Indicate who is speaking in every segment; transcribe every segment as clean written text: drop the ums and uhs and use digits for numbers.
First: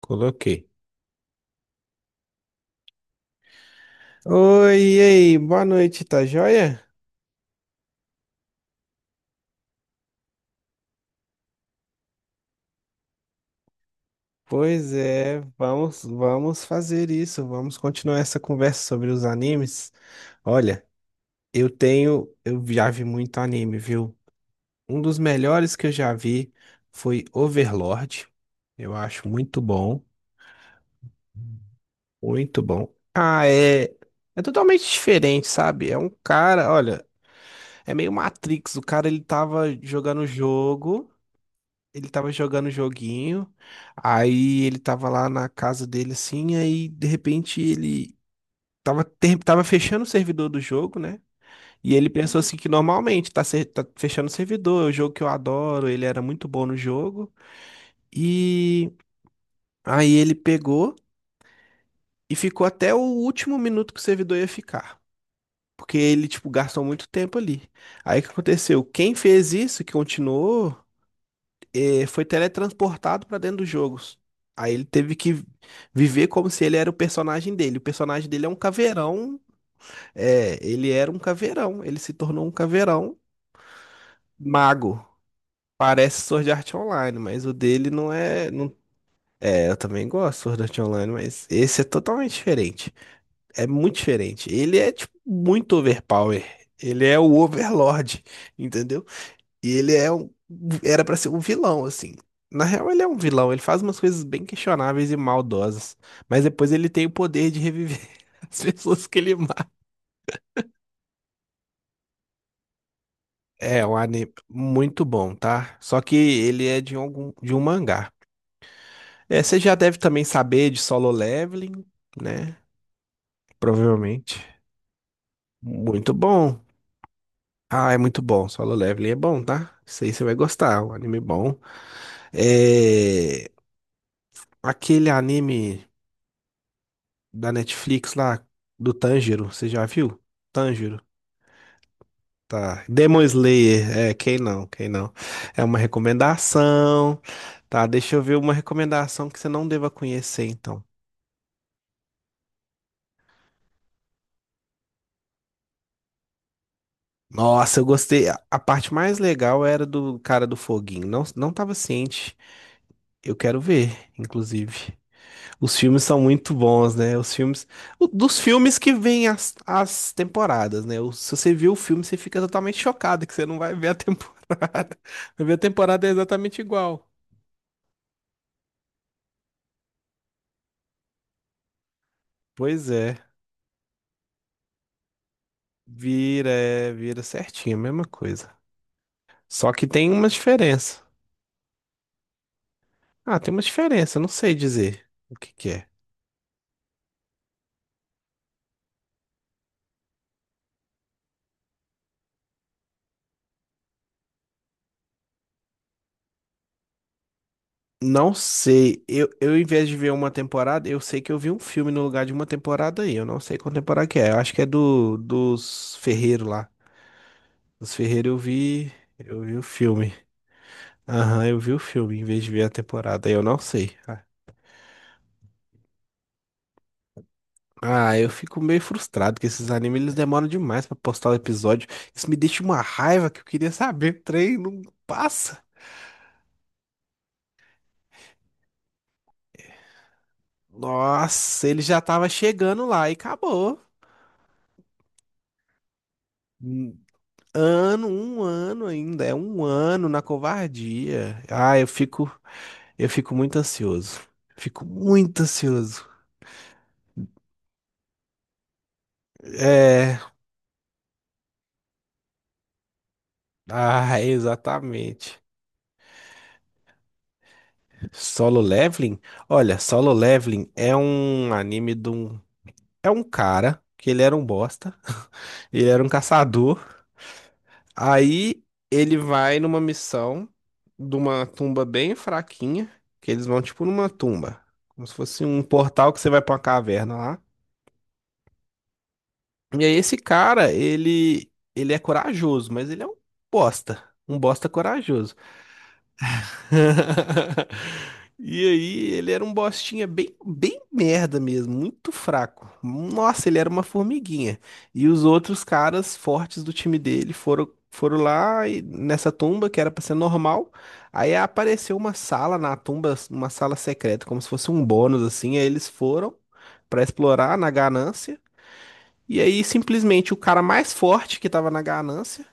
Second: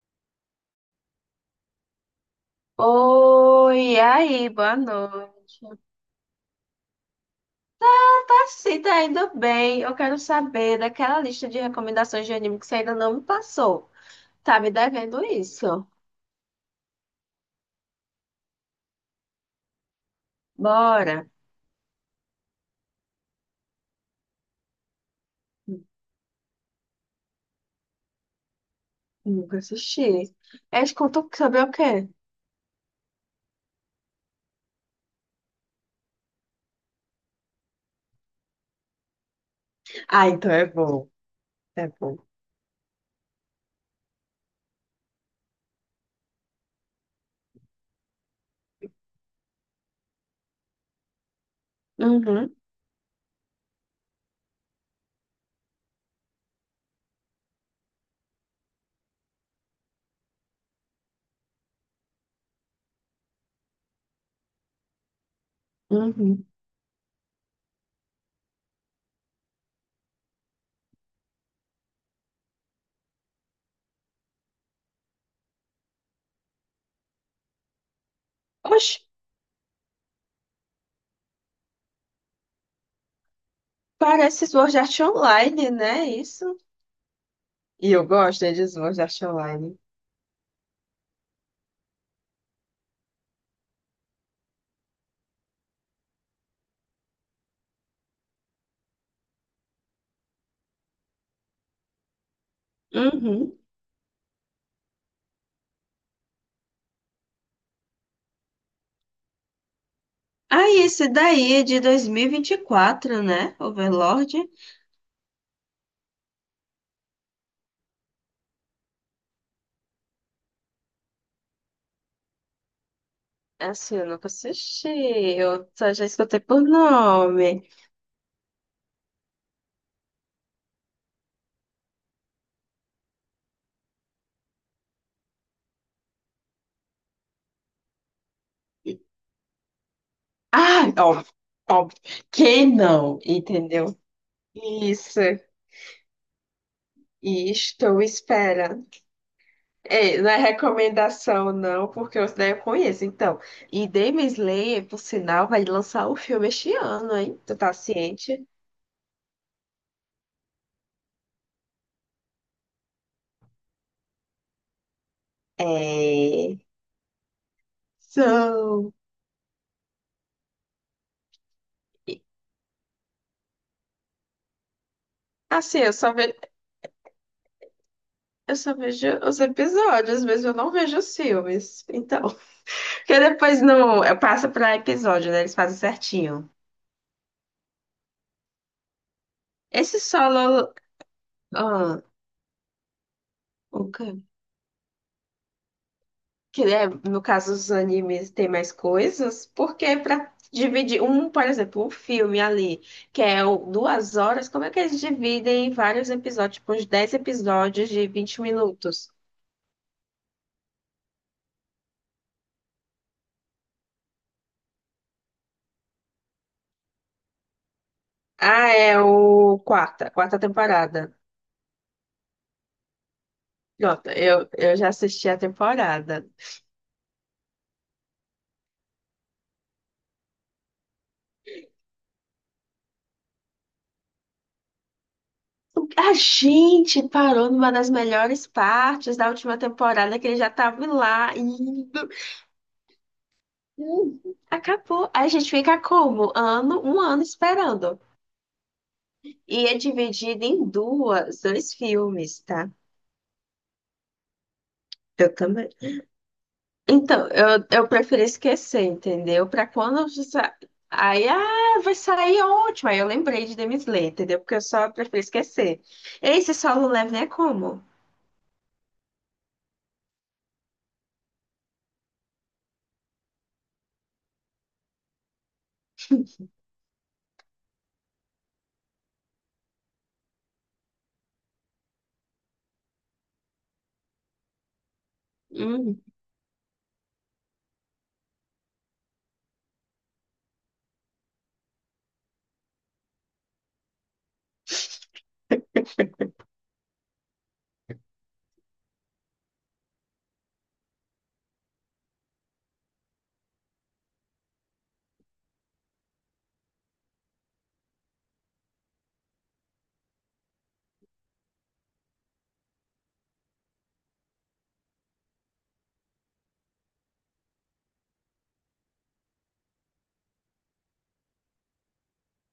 Speaker 1: Coloquei.
Speaker 2: Oi, e aí, boa
Speaker 1: Oi, e aí,
Speaker 2: noite.
Speaker 1: boa noite, tá joia?
Speaker 2: Tá sim, tá indo bem. Eu quero saber daquela lista de recomendações de anime que você ainda não me passou. Tá me
Speaker 1: Pois
Speaker 2: devendo
Speaker 1: é,
Speaker 2: isso.
Speaker 1: vamos fazer isso, vamos continuar essa conversa sobre os animes. Olha,
Speaker 2: Bora.
Speaker 1: eu já vi muito anime, viu? Um dos melhores que eu já vi foi Overlord. Eu acho
Speaker 2: Nunca
Speaker 1: muito bom,
Speaker 2: assisti. É contam sobre o quê?
Speaker 1: muito bom. Ah, é, é totalmente diferente, sabe? É um cara, olha, é meio Matrix, o cara ele tava jogando o
Speaker 2: Ah, então é bom.
Speaker 1: jogo.
Speaker 2: É
Speaker 1: Ele
Speaker 2: bom.
Speaker 1: tava jogando o joguinho, aí ele tava lá na casa dele assim, aí de repente ele tava fechando o servidor do jogo, né? E ele pensou
Speaker 2: Uhum,
Speaker 1: assim que normalmente tá fechando o servidor, é o jogo que eu adoro, ele era muito bom no jogo. E aí ele pegou e ficou até o último minuto que o servidor ia ficar. Porque ele,
Speaker 2: uhum.
Speaker 1: tipo, gastou muito tempo ali. Aí o que aconteceu? Quem fez isso, que continuou foi teletransportado pra dentro dos jogos. Aí ele teve que viver como se ele era o personagem dele. O personagem dele é um
Speaker 2: Oxe,
Speaker 1: caveirão. É, ele era um caveirão. Ele se tornou um caveirão
Speaker 2: parece Sword Art
Speaker 1: mago.
Speaker 2: Online, né?
Speaker 1: Parece Sword
Speaker 2: Isso.
Speaker 1: Art Online, mas o dele
Speaker 2: E eu
Speaker 1: não
Speaker 2: gosto
Speaker 1: é.
Speaker 2: né, de
Speaker 1: Não...
Speaker 2: Sword Art
Speaker 1: É,
Speaker 2: Online.
Speaker 1: eu também gosto de Sword Art Online, mas esse é totalmente diferente. É muito diferente. Ele é, tipo, muito overpower. Ele é o Overlord, entendeu? E ele é era pra ser um vilão, assim. Na real, ele é um vilão.
Speaker 2: Uhum.
Speaker 1: Ele faz umas coisas bem questionáveis e maldosas. Mas depois ele tem o poder de reviver as pessoas que ele mata.
Speaker 2: Ah, esse daí é de 2024, né?
Speaker 1: É um anime
Speaker 2: Overlord.
Speaker 1: muito bom, tá? Só que ele é de de um mangá. É, você já deve também saber de Solo Leveling, né?
Speaker 2: Assim, eu nunca
Speaker 1: Provavelmente.
Speaker 2: assisti, eu só já
Speaker 1: Muito
Speaker 2: escutei
Speaker 1: bom.
Speaker 2: por nome.
Speaker 1: Ah, é muito bom. Solo Leveling é bom, tá? Isso aí você vai gostar. É um anime bom. É... Aquele anime da Netflix lá, do Tanjiro, você já viu?
Speaker 2: Ah,
Speaker 1: Tanjiro,
Speaker 2: óbvio, óbvio. Quem
Speaker 1: tá.
Speaker 2: não,
Speaker 1: Demon Slayer,
Speaker 2: entendeu?
Speaker 1: é, quem não, quem não.
Speaker 2: Isso,
Speaker 1: É uma recomendação,
Speaker 2: e
Speaker 1: tá?
Speaker 2: estou
Speaker 1: Deixa eu ver uma
Speaker 2: esperando.
Speaker 1: recomendação que você não deva
Speaker 2: Ei, não é
Speaker 1: conhecer, então.
Speaker 2: recomendação, não, porque eu né, eu conheço. Então, e Demon Slayer, por sinal, vai lançar o filme este ano, hein? Tu tá
Speaker 1: Nossa, eu gostei. A
Speaker 2: ciente?
Speaker 1: a parte mais legal era do cara do foguinho. Não, não tava ciente. Eu quero ver, inclusive. Os filmes são muito
Speaker 2: É.
Speaker 1: bons, né? Os filmes. Dos filmes que
Speaker 2: São.
Speaker 1: vêm as temporadas, né? Se você viu o filme, você
Speaker 2: E,
Speaker 1: fica totalmente chocado que você não vai ver a temporada. Vai ver a
Speaker 2: assim, eu
Speaker 1: temporada é
Speaker 2: só vejo,
Speaker 1: exatamente igual.
Speaker 2: eu só vejo os episódios, mas eu não vejo os filmes. Então.
Speaker 1: Pois é.
Speaker 2: Porque depois no, passa passo pra episódio, né? Eles fazem certinho.
Speaker 1: Vira, é, vira certinho, a mesma coisa. Só que
Speaker 2: Esse
Speaker 1: tem uma
Speaker 2: solo.
Speaker 1: diferença.
Speaker 2: Ah,
Speaker 1: Ah, tem uma
Speaker 2: o que
Speaker 1: diferença, eu não sei dizer o que que é.
Speaker 2: que é, no caso, os animes tem mais coisas, porque pra dividir um, por exemplo, um filme ali, 2 horas, como é que eles dividem em vários episódios, tipo, uns 10 episódios de
Speaker 1: Não
Speaker 2: vinte
Speaker 1: sei.
Speaker 2: minutos?
Speaker 1: Em vez de ver uma temporada, eu sei que eu vi um filme no lugar de uma temporada aí. Eu não sei qual temporada que é. Eu acho que é do dos Ferreiro lá. Os Ferreira
Speaker 2: Ah, é
Speaker 1: eu vi
Speaker 2: o
Speaker 1: o
Speaker 2: quarta,
Speaker 1: filme.
Speaker 2: quarta temporada.
Speaker 1: Aham, eu vi o filme em vez de ver a temporada. Aí eu não sei.
Speaker 2: Pronto, eu já assisti a temporada.
Speaker 1: Eu fico meio frustrado que esses animes eles demoram demais pra postar o episódio. Isso me deixa uma raiva que eu queria saber. O trem não passa.
Speaker 2: A gente parou numa das melhores partes da última temporada, que ele já tava lá
Speaker 1: Nossa, ele já
Speaker 2: indo.
Speaker 1: tava chegando lá e acabou.
Speaker 2: Hum, Acabou. Aí a gente fica como?
Speaker 1: Um
Speaker 2: Um ano esperando.
Speaker 1: um ano ainda. É um
Speaker 2: E é
Speaker 1: ano na
Speaker 2: dividido em
Speaker 1: covardia.
Speaker 2: dois
Speaker 1: Ah,
Speaker 2: filmes, tá?
Speaker 1: eu fico muito ansioso. Fico
Speaker 2: Eu
Speaker 1: muito
Speaker 2: também.
Speaker 1: ansioso.
Speaker 2: Então, eu prefiro esquecer, entendeu? Pra quando.
Speaker 1: É,
Speaker 2: Aí, ah, vai sair ótimo. Aí eu lembrei de Demon Slayer,
Speaker 1: ah,
Speaker 2: entendeu? Porque eu só prefiro
Speaker 1: exatamente.
Speaker 2: esquecer. Esse solo leve é como?
Speaker 1: Solo Leveling? Olha, Solo Leveling é um anime de um. É um cara que ele era um bosta, ele era um caçador. Aí ele vai numa missão de uma tumba bem fraquinha, que eles vão tipo numa tumba, como se fosse um
Speaker 2: Hum.
Speaker 1: portal que você vai pra uma caverna lá. E aí esse cara, ele é corajoso, mas ele é bosta, um bosta corajoso. E aí, ele era um bostinha bem, bem merda mesmo, muito fraco. Nossa, ele era uma formiguinha. E os outros caras fortes do time dele foram lá nessa tumba que era pra ser normal. Aí apareceu uma sala na tumba, uma sala secreta, como se fosse um bônus assim. Aí eles foram pra explorar na ganância. E aí, simplesmente, o cara mais forte que tava na ganância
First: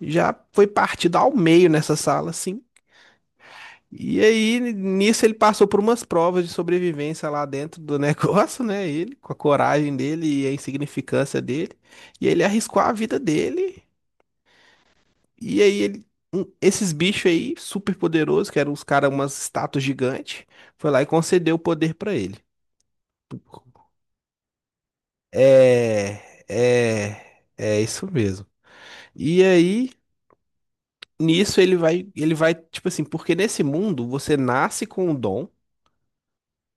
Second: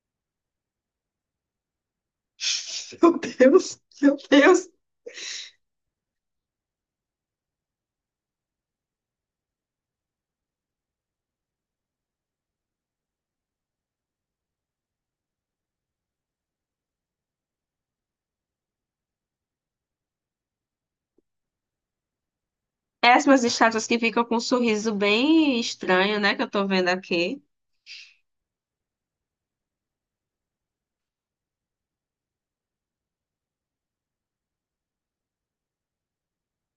Speaker 1: já foi partido ao meio nessa sala, assim.
Speaker 2: Meu Deus, meu
Speaker 1: E aí,
Speaker 2: Deus.
Speaker 1: nisso, ele passou por umas provas de sobrevivência lá dentro do negócio, né? Ele, com a coragem dele e a insignificância dele. E ele arriscou a vida dele. E aí, ele, esses bichos aí, super poderosos, que eram os caras, umas estátuas gigantes, foi lá e concedeu o poder pra ele.
Speaker 2: Péssimas estátuas que ficam com um sorriso bem
Speaker 1: É,
Speaker 2: estranho, né? Que eu tô vendo aqui.
Speaker 1: é, é isso mesmo. E aí, nisso ele vai, tipo assim, porque nesse mundo você nasce com um dom,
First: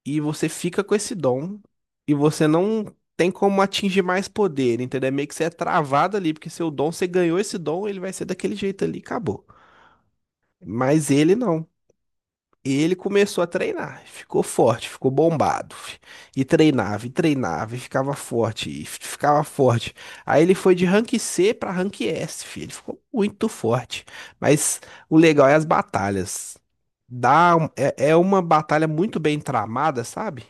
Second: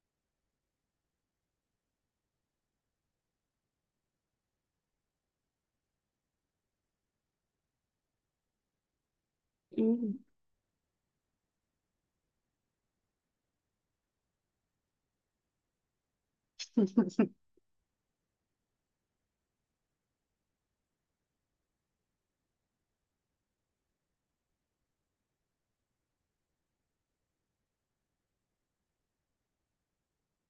Speaker 1: e você fica com esse dom e você não tem como atingir mais poder, entendeu? É meio que você é travado ali, porque seu dom, você ganhou esse dom, ele vai ser daquele jeito ali, acabou.
Speaker 2: Hum,
Speaker 1: Mas ele não. Ele começou a treinar, ficou forte, ficou bombado. Fi. E treinava, e treinava, e ficava forte, e ficava forte. Aí ele foi de rank C pra rank S, fi. Ele ficou muito forte. Mas o legal é as batalhas. É uma batalha muito bem tramada, sabe?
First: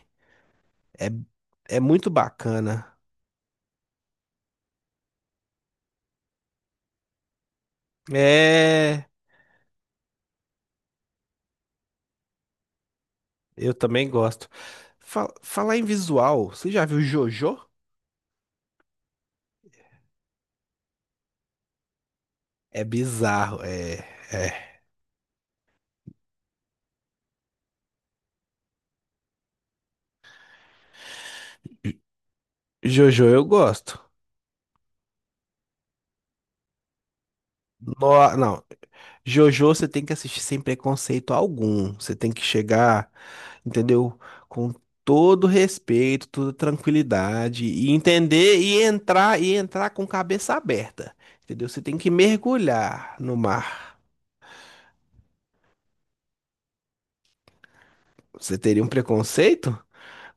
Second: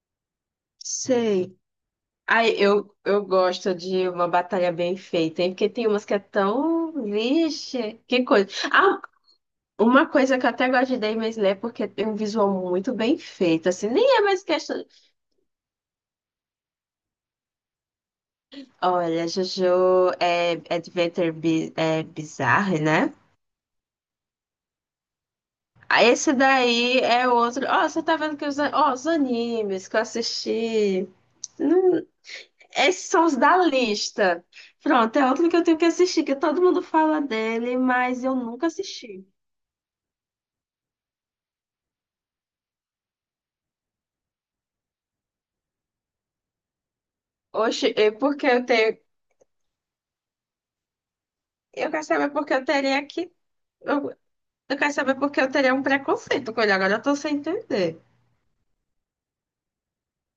Speaker 1: É,
Speaker 2: sei.
Speaker 1: é muito
Speaker 2: Ai, eu,
Speaker 1: bacana.
Speaker 2: eu gosto de uma batalha bem feita, hein? Porque tem umas que é tão. Vixe, que coisa. Ah,
Speaker 1: É,
Speaker 2: uma coisa que eu até gosto de Demon Slayer é porque tem um visual muito bem feito.
Speaker 1: eu
Speaker 2: Assim,
Speaker 1: também
Speaker 2: nem é mais
Speaker 1: gosto.
Speaker 2: questão.
Speaker 1: Falar em visual, você já viu Jojo?
Speaker 2: Olha, Jojo é Adventure bi é Bizarre,
Speaker 1: É
Speaker 2: né?
Speaker 1: bizarro, é, é.
Speaker 2: Ah, esse daí é outro. Ó, você tá vendo que ó, os animes que eu assisti. Não, esses são
Speaker 1: Jojo
Speaker 2: os
Speaker 1: eu
Speaker 2: da
Speaker 1: gosto.
Speaker 2: lista. Pronto, é outro que eu tenho que assistir, que todo mundo fala dele, mas
Speaker 1: No-
Speaker 2: eu
Speaker 1: não,
Speaker 2: nunca assisti.
Speaker 1: Jojo você tem que assistir sem preconceito algum. Você tem que chegar, entendeu? Com todo respeito, toda tranquilidade e
Speaker 2: Oxe, é porque
Speaker 1: entender
Speaker 2: eu tenho.
Speaker 1: e entrar com cabeça aberta, entendeu? Você
Speaker 2: Eu
Speaker 1: tem
Speaker 2: quero
Speaker 1: que
Speaker 2: saber porque eu teria
Speaker 1: mergulhar
Speaker 2: que.
Speaker 1: no
Speaker 2: Eu,
Speaker 1: mar.
Speaker 2: eu quero saber porque eu teria um preconceito com ele. Agora eu tô sem entender.
Speaker 1: Você teria um preconceito?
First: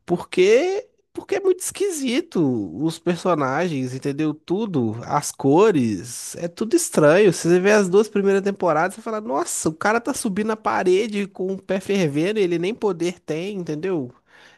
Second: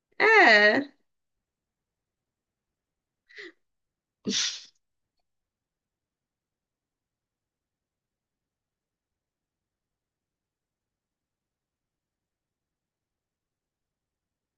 Speaker 1: Porque,
Speaker 2: É,
Speaker 1: porque é muito esquisito os personagens, entendeu? Tudo, as cores, é tudo estranho. Se você vê as duas primeiras temporadas, você fala, nossa, o cara tá subindo a parede com o pé fervendo, e ele nem poder tem, entendeu?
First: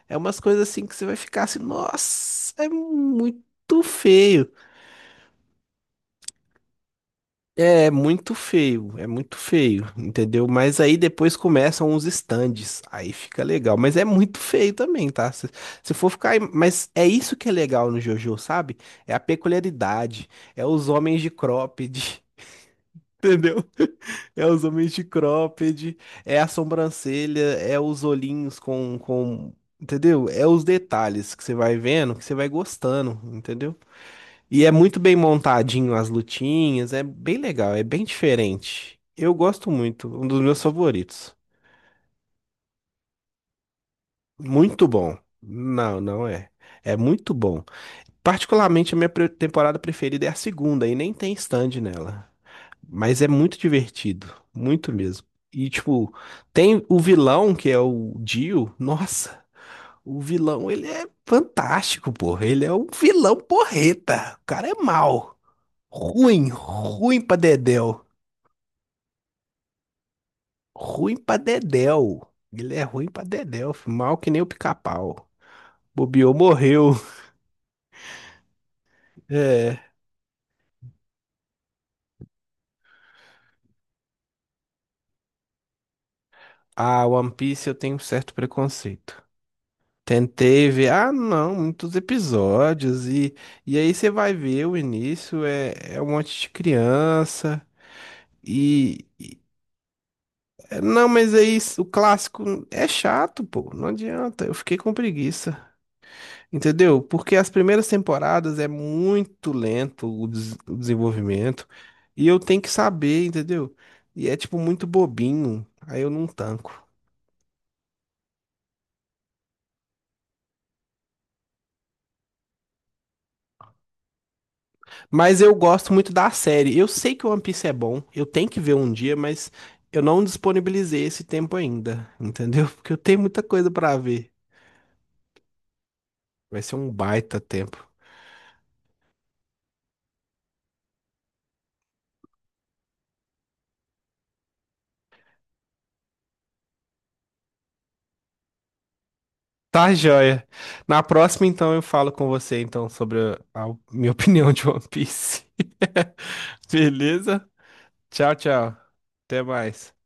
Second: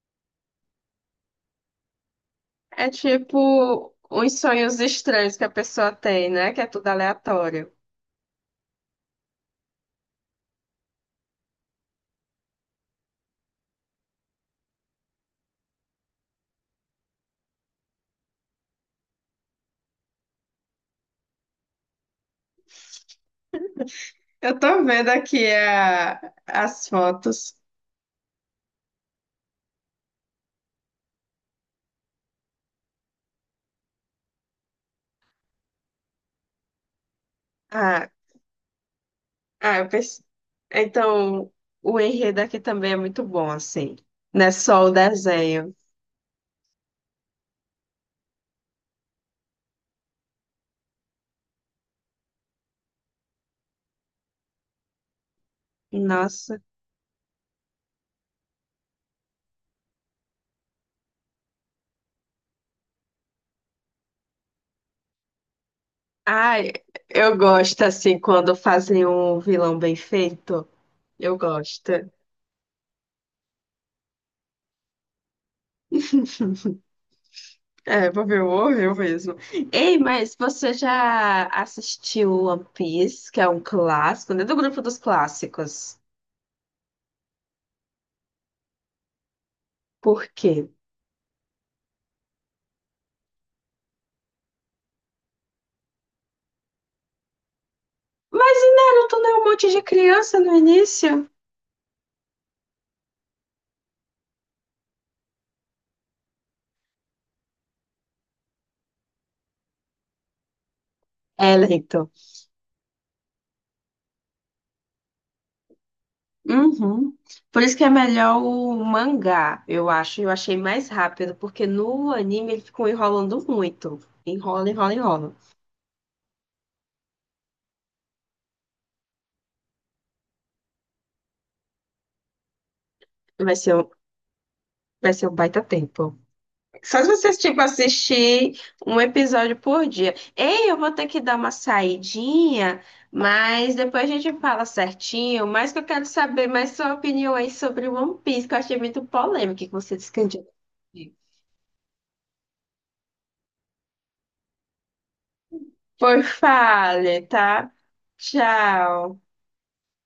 Speaker 1: É umas coisas assim que você vai ficar assim, nossa, é
Speaker 2: é
Speaker 1: muito
Speaker 2: tipo uns
Speaker 1: feio.
Speaker 2: sonhos estranhos que a pessoa tem, né? Que é tudo aleatório.
Speaker 1: É muito feio, é muito feio, entendeu? Mas aí depois começam os stands, aí fica legal. Mas é muito feio também, tá? Se for ficar. Mas é isso que é legal no JoJo, sabe? É a peculiaridade, é os homens de cropped, entendeu? É
Speaker 2: Eu
Speaker 1: os
Speaker 2: tô
Speaker 1: homens de
Speaker 2: vendo aqui
Speaker 1: cropped, é a
Speaker 2: as
Speaker 1: sobrancelha,
Speaker 2: fotos.
Speaker 1: é os olhinhos com. Entendeu? É os detalhes que você vai vendo, que você vai gostando, entendeu? E é muito bem montadinho as lutinhas, é bem legal, é bem
Speaker 2: Ah.
Speaker 1: diferente. Eu gosto
Speaker 2: Ah, eu
Speaker 1: muito,
Speaker 2: pense.
Speaker 1: um dos meus favoritos.
Speaker 2: Então, o enredo aqui também é muito bom, assim. Não é só
Speaker 1: Muito
Speaker 2: o
Speaker 1: bom.
Speaker 2: desenho.
Speaker 1: Não, não é. É muito bom. Particularmente a minha temporada preferida é a segunda e nem tem stand nela. Mas é muito divertido, muito mesmo. E tipo,
Speaker 2: Nossa.
Speaker 1: tem o vilão que é o Dio. Nossa, o vilão, ele é fantástico, porra. Ele é um vilão porreta. O cara é mau. Ruim,
Speaker 2: Ai,
Speaker 1: ruim pra
Speaker 2: eu gosto,
Speaker 1: dedéu.
Speaker 2: assim, quando fazem um vilão bem feito.
Speaker 1: Ruim pra
Speaker 2: Eu gosto.
Speaker 1: dedéu. Ele é ruim pra dedéu, fi, mal que nem o pica-pau. Bobeou, morreu.
Speaker 2: É, vou ver o horror mesmo.
Speaker 1: É.
Speaker 2: Ei, mas você já assistiu One Piece, que é um clássico, né? Do grupo dos clássicos.
Speaker 1: Ah, One Piece eu tenho um certo preconceito.
Speaker 2: Por quê?
Speaker 1: Tentei ver, ah, não, muitos episódios. E aí você vai ver o início, é, é um monte de criança.
Speaker 2: Mas e
Speaker 1: E.
Speaker 2: Naruto não é um monte de criança no
Speaker 1: Não,
Speaker 2: início?
Speaker 1: mas aí o clássico é chato, pô. Não adianta. Eu fiquei com preguiça. Entendeu? Porque as primeiras temporadas é muito lento o
Speaker 2: É,
Speaker 1: desenvolvimento
Speaker 2: lento.
Speaker 1: e eu tenho que saber, entendeu? E é tipo muito bobinho, aí eu não tanco.
Speaker 2: Uhum. Por isso que é melhor o mangá, eu acho. Eu achei mais rápido, porque no anime ele ficou enrolando muito. Enrola, enrola, enrola.
Speaker 1: Mas eu gosto muito da série. Eu sei que o One Piece é bom, eu tenho que ver um dia, mas eu não disponibilizei esse tempo ainda, entendeu? Porque eu tenho muita
Speaker 2: Vai
Speaker 1: coisa
Speaker 2: ser um,
Speaker 1: pra ver.
Speaker 2: vai ser um baita tempo.
Speaker 1: Vai ser um
Speaker 2: Só se vocês,
Speaker 1: baita
Speaker 2: tipo,
Speaker 1: tempo.
Speaker 2: assistir um episódio por dia. Ei, eu vou ter que dar uma saidinha, mas depois a gente fala certinho. Mas que eu quero saber mais sua opinião aí sobre One Piece, que eu achei muito polêmico que
Speaker 1: Tá,
Speaker 2: você
Speaker 1: joia.
Speaker 2: descreveu.
Speaker 1: Na próxima, então, eu falo com você então sobre a minha opinião de One Piece.
Speaker 2: Por fale,
Speaker 1: Beleza?
Speaker 2: tá?
Speaker 1: Tchau, tchau.
Speaker 2: Tchau.
Speaker 1: Até mais.